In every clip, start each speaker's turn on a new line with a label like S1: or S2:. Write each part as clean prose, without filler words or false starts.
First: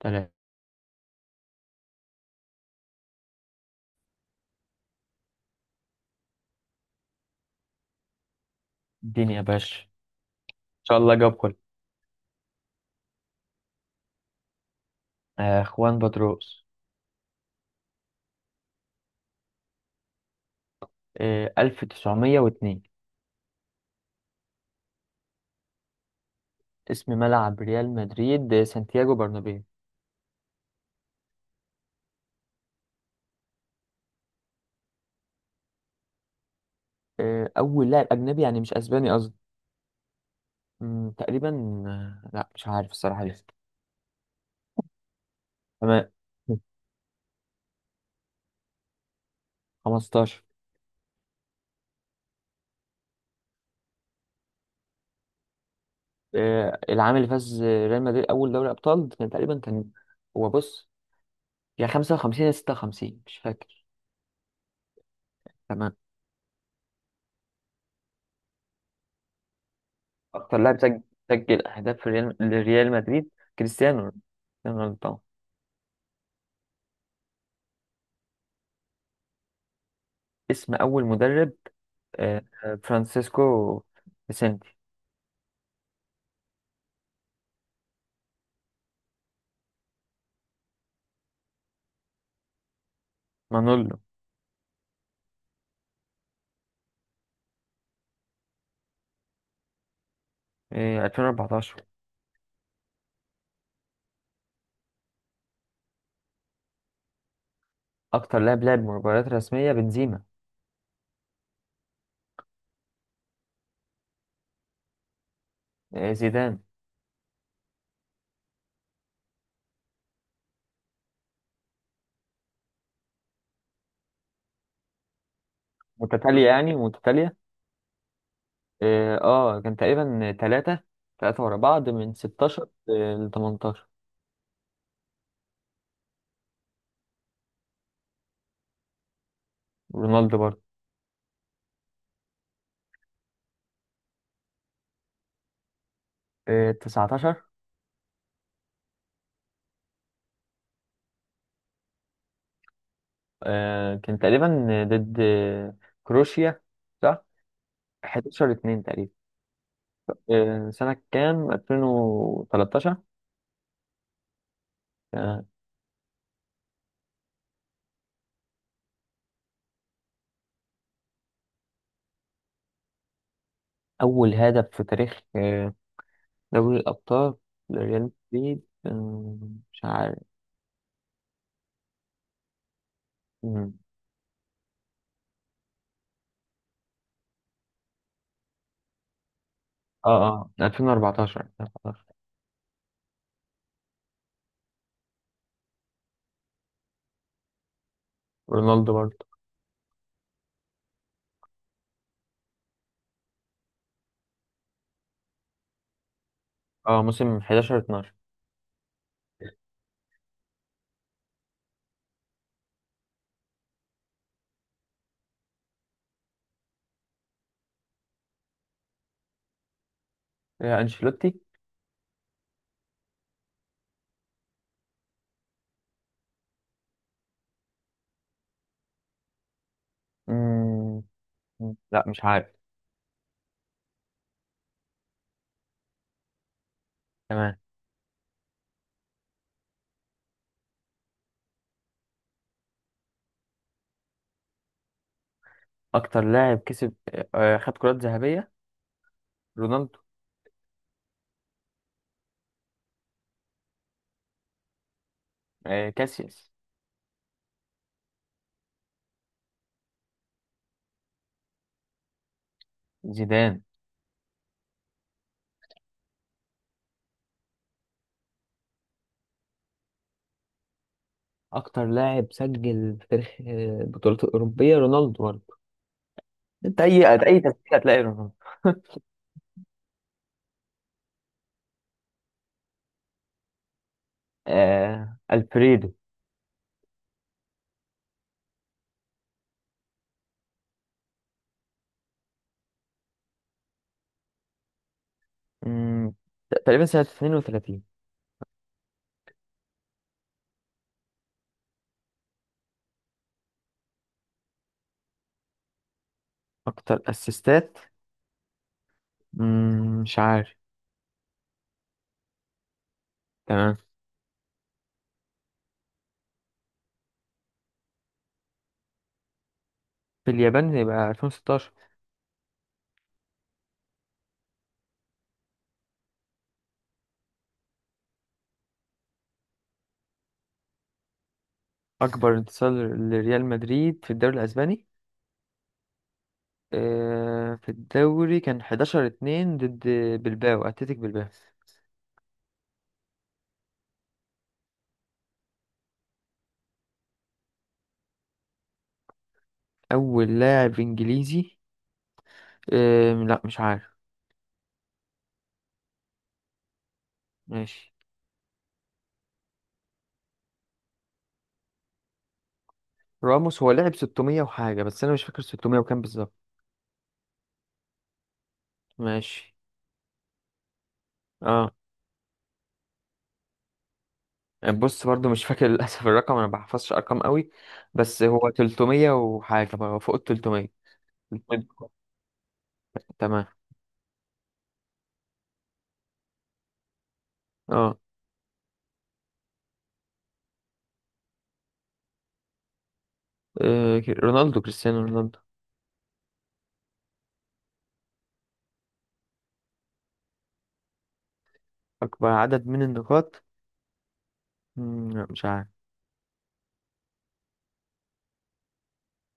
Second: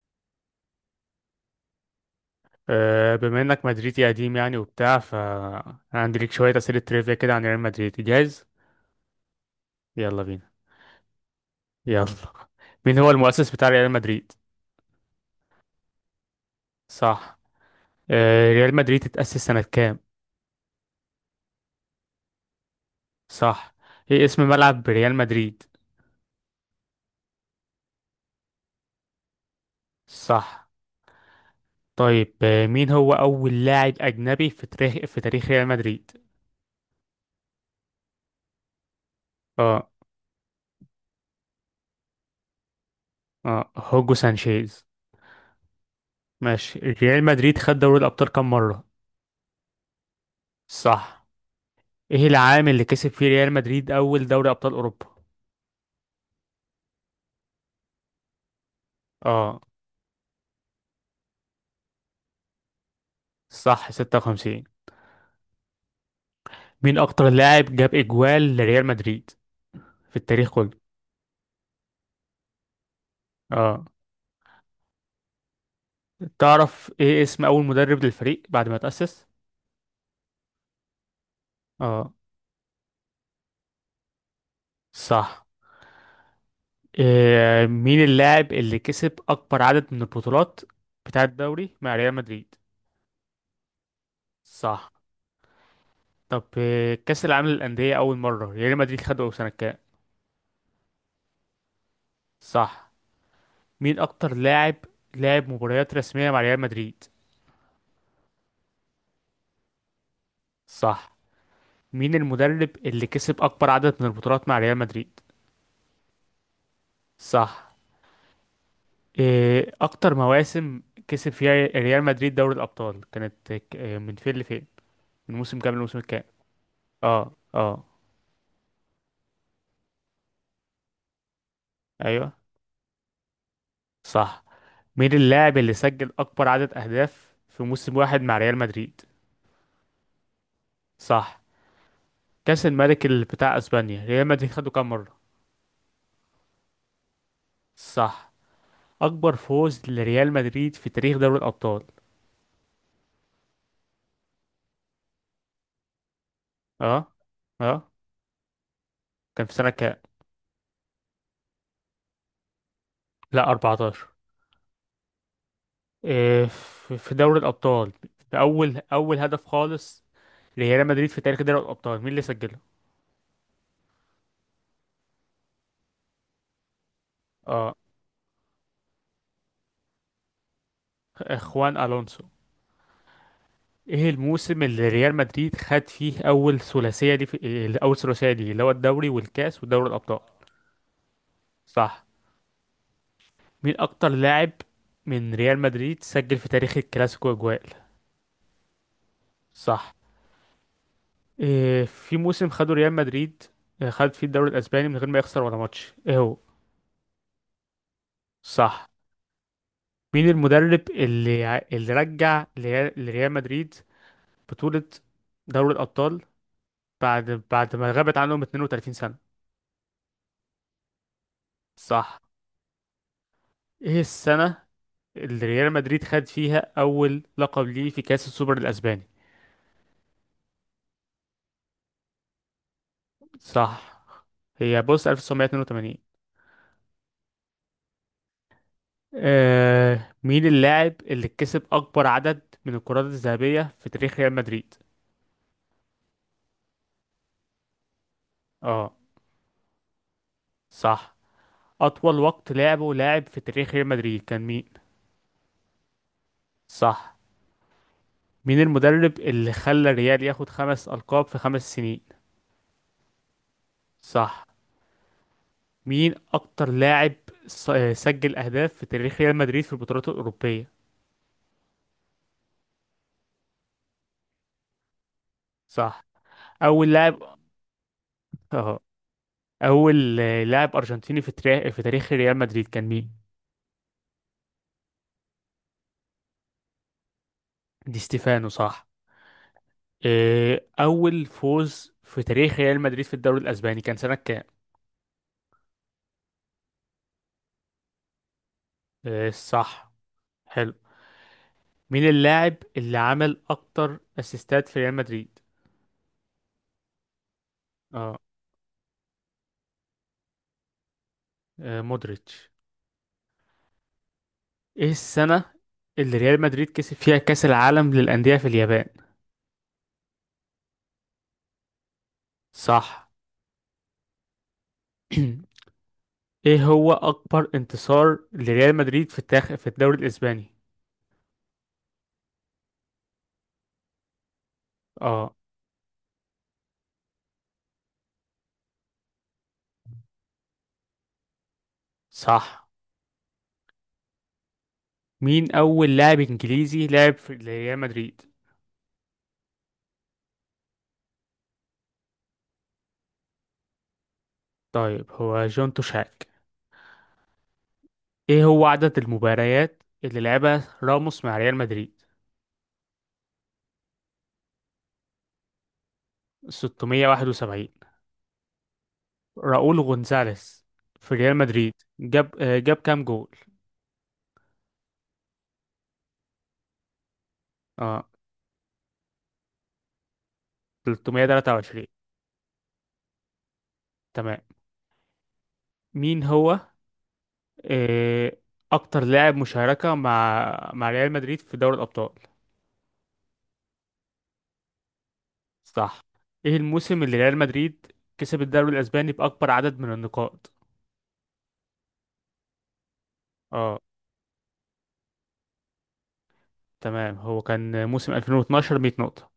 S1: تمام.
S2: بما انك مدريدي قديم يعني وبتاع عندي ليك شويه اسئله تريفيا كده عن ريال مدريد. جاهز؟
S1: اديني يا باشا ان
S2: يلا بينا.
S1: شاء الله جاب كله.
S2: يلا، مين هو المؤسس بتاع ريال مدريد؟
S1: خوان بطريقوس.
S2: صح. ريال مدريد اتأسس سنه كام؟
S1: 1902.
S2: صح. ايه اسم ملعب ريال مدريد؟
S1: اسم ملعب ريال مدريد سانتياغو برنابيو.
S2: صح. طيب، مين هو اول لاعب اجنبي في تاريخ ريال مدريد؟
S1: اول لاعب اجنبي، يعني مش اسباني قصدي.
S2: اه،
S1: تقريبا. لا مش عارف الصراحه لسه.
S2: اه هوجو سانشيز.
S1: تمام.
S2: ماشي، ريال مدريد خد دوري الابطال كام مره؟
S1: 15.
S2: صح. ايه العام اللي كسب فيه ريال مدريد اول دوري ابطال اوروبا؟
S1: العام اللي فاز ريال مدريد اول دوري ابطال كان تقريبا.
S2: اه،
S1: هو بص، يا 55 يا 56 مش فاكر.
S2: صح 56.
S1: تمام.
S2: مين اكتر لاعب جاب اجوال لريال مدريد في التاريخ
S1: اكتر
S2: كله؟
S1: لاعب سجل اهداف في لريال مدريد.
S2: اه.
S1: كريستيانو رونالدو. كريستيانو رونالدو طبعا.
S2: تعرف ايه اسم اول مدرب للفريق بعد ما تأسس؟
S1: اسم أول مدرب
S2: اه،
S1: فرانسيسكو فيسنتي.
S2: صح. إيه، مين اللاعب اللي كسب اكبر عدد من البطولات بتاع الدوري مع ريال مدريد؟
S1: مانولو.
S2: صح. طب إيه، كأس العالم للأندية اول مرة ريال مدريد خده سنة كام؟
S1: 2014.
S2: صح. مين اكتر لاعب لعب مباريات رسمية مع ريال مدريد؟
S1: أكتر لاعب لعب مباريات رسمية بنزيما.
S2: صح. مين المدرب اللي كسب اكبر عدد من البطولات مع ريال مدريد؟
S1: زيدان.
S2: صح. إيه اكتر مواسم كسب فيها ريال مدريد دوري الابطال؟ كانت إيه، من فين لفين؟ من موسم كام لموسم كام؟
S1: متتالية، يعني
S2: اه،
S1: متتالية.
S2: اه،
S1: اه، كان تقريبا تلاتة، تلاتة ورا بعض من
S2: ايوه،
S1: 16 ل 18.
S2: صح. مين اللاعب اللي سجل اكبر عدد اهداف في موسم واحد مع ريال مدريد؟
S1: رونالدو برضه.
S2: صح. كاس الملك اللي بتاع اسبانيا ريال مدريد خده كام مره؟
S1: 19.
S2: صح. اكبر فوز لريال مدريد في تاريخ دوري الابطال؟
S1: كان تقريبا ضد كروشيا.
S2: اه،
S1: صح.
S2: اه،
S1: 11 2 تقريبا.
S2: كان في سنه كام؟
S1: سنة كام؟ 2013.
S2: لا 14.
S1: آه،
S2: إيه، في دوري الابطال، في اول هدف خالص ريال مدريد في تاريخ دوري الأبطال، مين اللي سجله؟
S1: أول هدف في تاريخ دوري الأبطال
S2: اه،
S1: لريال مدريد. مش عارف.
S2: خوان ألونسو.
S1: مم.
S2: ايه الموسم اللي ريال مدريد خد فيه أول ثلاثية؟ دي في إيه، أول ثلاثية دي اللي هو الدوري والكاس ودوري الأبطال؟
S1: اه، اه، 2014،
S2: صح.
S1: 2014.
S2: مين أكتر لاعب من ريال مدريد سجل في تاريخ الكلاسيكو أجوال؟
S1: رونالدو برضه.
S2: صح. إيه، في موسم خده ريال مدريد خد فيه الدوري الأسباني من غير ما يخسر ولا ماتش؟ ايه هو؟
S1: اه، موسم 11 12.
S2: صح. مين المدرب اللي اللي رجع لريال مدريد بطولة دوري الأبطال بعد ما غابت عنهم 32 سنة؟
S1: أنشيلوتي.
S2: صح. ايه السنة اللي ريال مدريد خد فيها أول لقب ليه في كأس السوبر الأسباني؟
S1: مم. لا مش عارف.
S2: صح. هي بص 1982.
S1: تمام.
S2: آه، مين اللاعب اللي كسب أكبر عدد من الكرات الذهبية في تاريخ ريال مدريد؟
S1: أكتر لاعب كسب آه، آه، خد كرات ذهبية.
S2: اه،
S1: رونالدو.
S2: صح. أطول وقت لعبه لاعب في تاريخ ريال مدريد كان مين؟
S1: كاسياس.
S2: صح. مين المدرب اللي خلى الريال ياخد خمس ألقاب في خمس سنين؟
S1: زيدان.
S2: صح. مين اكتر لاعب سجل اهداف في تاريخ ريال مدريد في البطولات الاوروبيه؟
S1: أكتر لاعب سجل في تاريخ البطولات الأوروبية رونالدو برضه.
S2: صح.
S1: أنت
S2: اول
S1: أي
S2: لاعب،
S1: أي تسجيل هتلاقي رونالدو.
S2: اه، اول لاعب ارجنتيني في تاريخ ريال مدريد كان مين؟
S1: ألفريدو.
S2: دي ستيفانو، صح. اول فوز في تاريخ ريال مدريد في الدوري الاسباني كان سنه كام؟
S1: مم. تقريبا سنة 32.
S2: صح. حلو، مين اللاعب اللي عمل اكتر اسيستات في ريال مدريد؟
S1: أكتر أسيستات.
S2: اه،
S1: مش عارف.
S2: مودريتش.
S1: تمام.
S2: ايه السنه اللي ريال مدريد كسب فيها كاس العالم للانديه في اليابان؟
S1: في اليابان يبقى 2016.
S2: صح. ايه هو اكبر انتصار لريال مدريد في الدوري الاسباني؟
S1: أكبر انتصار لريال مدريد في الدوري الأسباني،
S2: اه،
S1: في الدوري كان 11 2 ضد أتلتيك بلباو.
S2: صح. مين اول لاعب انجليزي لعب في ريال مدريد؟
S1: أول لاعب إنجليزي، لا مش عارف.
S2: طيب، هو جون توشاك.
S1: ماشي.
S2: ايه هو عدد المباريات اللي لعبها راموس مع ريال مدريد؟
S1: راموس هو لعب 600 وحاجة، بس أنا مش فاكر 600 وكام بالظبط.
S2: 671.
S1: ماشي.
S2: راؤول غونزاليس في ريال
S1: اه،
S2: مدريد جاب جاب كام جول؟
S1: بص برضو مش فاكر للأسف، الرقم أنا ما بحفظش أرقام قوي،
S2: اه،
S1: بس هو 300 وحاجة بقى، هو فوق ال 300.
S2: 323.
S1: تمام.
S2: تمام. مين هو
S1: اه.
S2: آه، اكتر لاعب مشاركة مع ريال مدريد في دوري الابطال؟
S1: رونالدو كريستيانو رونالدو.
S2: صح. ايه الموسم اللي ريال مدريد كسب الدوري الاسباني باكبر عدد من النقاط؟
S1: أكبر عدد من النقاط.
S2: اه،
S1: لا مش عارف.
S2: تمام، هو كان موسم 2012، 100 نقطة.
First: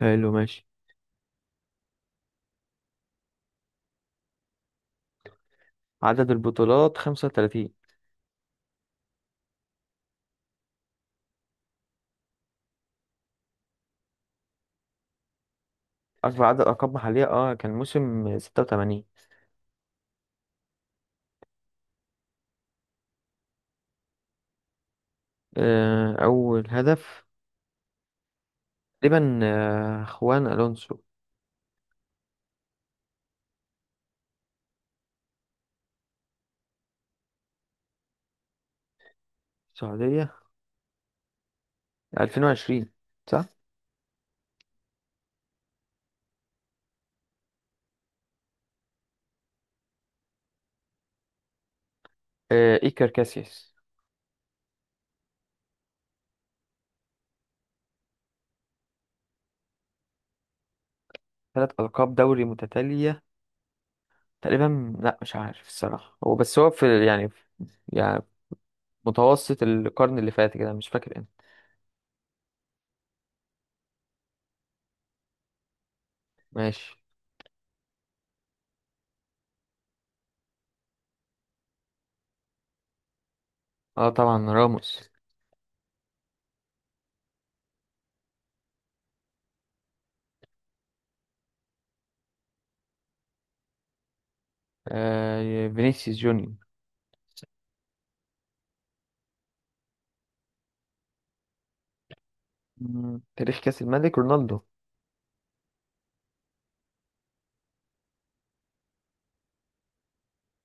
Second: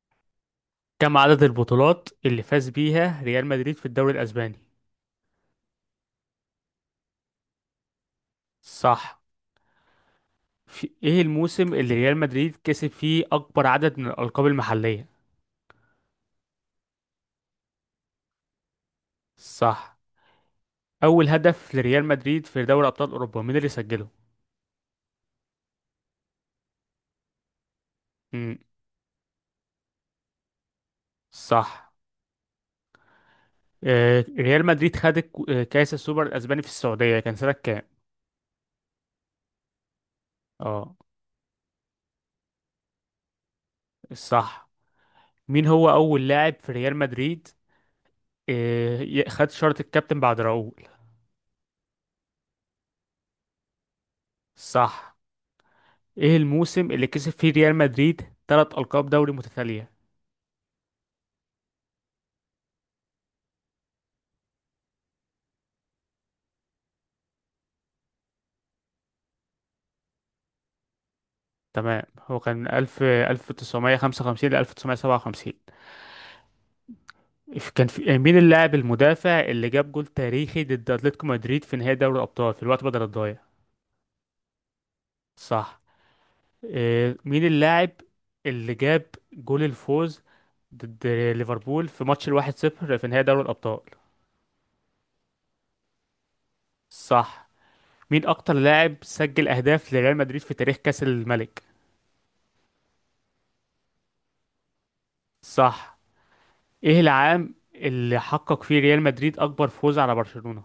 S1: حلو ماشي.
S2: كم عدد البطولات اللي فاز بيها ريال مدريد في الدوري الاسباني؟
S1: عدد البطولات 35.
S2: صح. في ايه الموسم اللي ريال مدريد كسب فيه اكبر عدد من الالقاب المحلية؟
S1: أكبر عدد ألقاب محلية، اه كان موسم 86.
S2: صح. اول هدف لريال مدريد في دوري ابطال اوروبا مين اللي سجله؟
S1: أول هدف
S2: امم
S1: تقريبا خوان ألونسو.
S2: صح. آه، ريال مدريد خد كاس السوبر الاسباني في السعودية كان سنة كام؟
S1: السعودية.
S2: اه،
S1: 2020، صح؟
S2: صح. مين هو أول لاعب في ريال مدريد خد شارة الكابتن بعد راؤول؟
S1: إيكر كاسياس.
S2: صح. إيه الموسم اللي كسب فيه ريال مدريد تلات ألقاب دوري متتالية؟
S1: ثلاث ألقاب دوري متتالية، تقريبا لا مش عارف الصراحة. هو بس هو في، يعني يعني متوسط القرن اللي فات كده مش فاكر امتى.
S2: تمام، هو كان ألف ألف تسعمية خمسة وخمسين لألف تسعمية سبعة وخمسين.
S1: ماشي.
S2: كان في، مين اللاعب المدافع اللي جاب جول تاريخي ضد أتلتيكو مدريد في نهائي دوري الأبطال في الوقت بدل الضايع؟
S1: اه طبعا راموس.
S2: صح. مين اللاعب اللي جاب جول الفوز ضد ليفربول في ماتش الواحد صفر في نهائي دوري الأبطال؟
S1: فينيسيوس جونيور.
S2: صح. مين أكتر لاعب سجل أهداف لريال مدريد في تاريخ كأس الملك؟
S1: تاريخ كأس الملك رونالدو.
S2: صح. إيه العام اللي حقق فيه ريال مدريد أكبر فوز على برشلونة؟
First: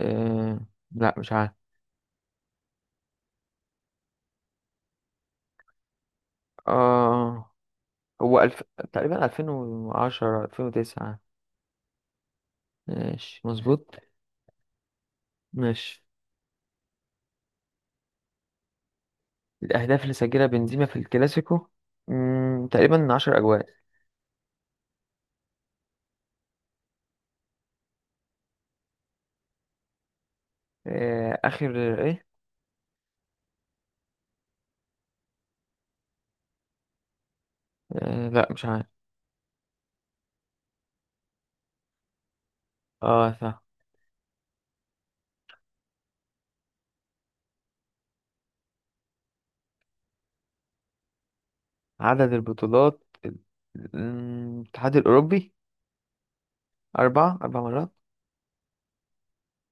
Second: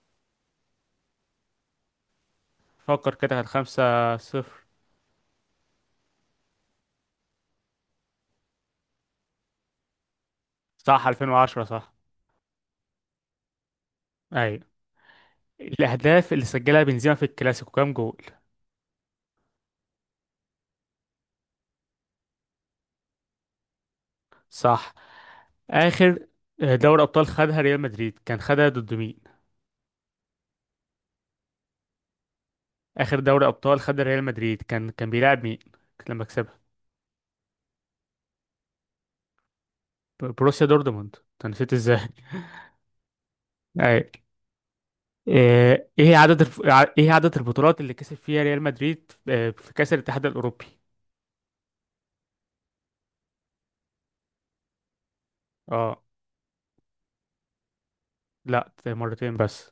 S1: آه لا مش عارف.
S2: فكر كده، كانت خمسة صفر.
S1: آه هو ألف... تقريبا 2010
S2: صح،
S1: 2009.
S2: 2010، صح.
S1: ماشي مظبوط.
S2: أيوة.
S1: ماشي.
S2: الأهداف اللي سجلها بنزيما في الكلاسيكو كام جول؟
S1: الأهداف اللي سجلها بنزيما في الكلاسيكو تقريبا 10 أجوال.
S2: صح. آخر، دوري أبطال خدها ريال مدريد كان خدها ضد مين؟
S1: آخر إيه؟
S2: آخر دوري أبطال خدها ريال مدريد كان بيلعب مين لما كسبها؟
S1: لا مش عارف.
S2: بروسيا دورتموند، أنت نسيت إزاي؟
S1: صح.
S2: أيوة. ايه هي ايه هي عدد البطولات اللي كسب فيها ريال مدريد في كأس الاتحاد الأوروبي؟
S1: عدد البطولات ال- الاتحاد الأوروبي.
S2: اه،
S1: أربع مرات.
S2: لا مرتين بس.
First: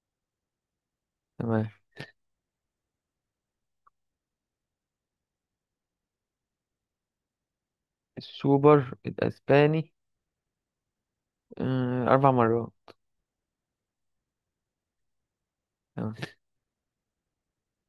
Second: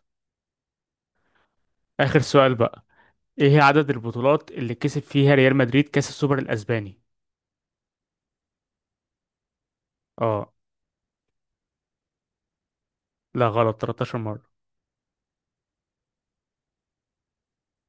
S1: تمام.
S2: آخر سؤال بقى، ايه هي عدد البطولات اللي كسب فيها ريال مدريد كأس السوبر الأسباني؟
S1: السوبر الأسباني.
S2: اه،
S1: أربع مرات.
S2: لا غلط 13 مرة.
S1: تمام.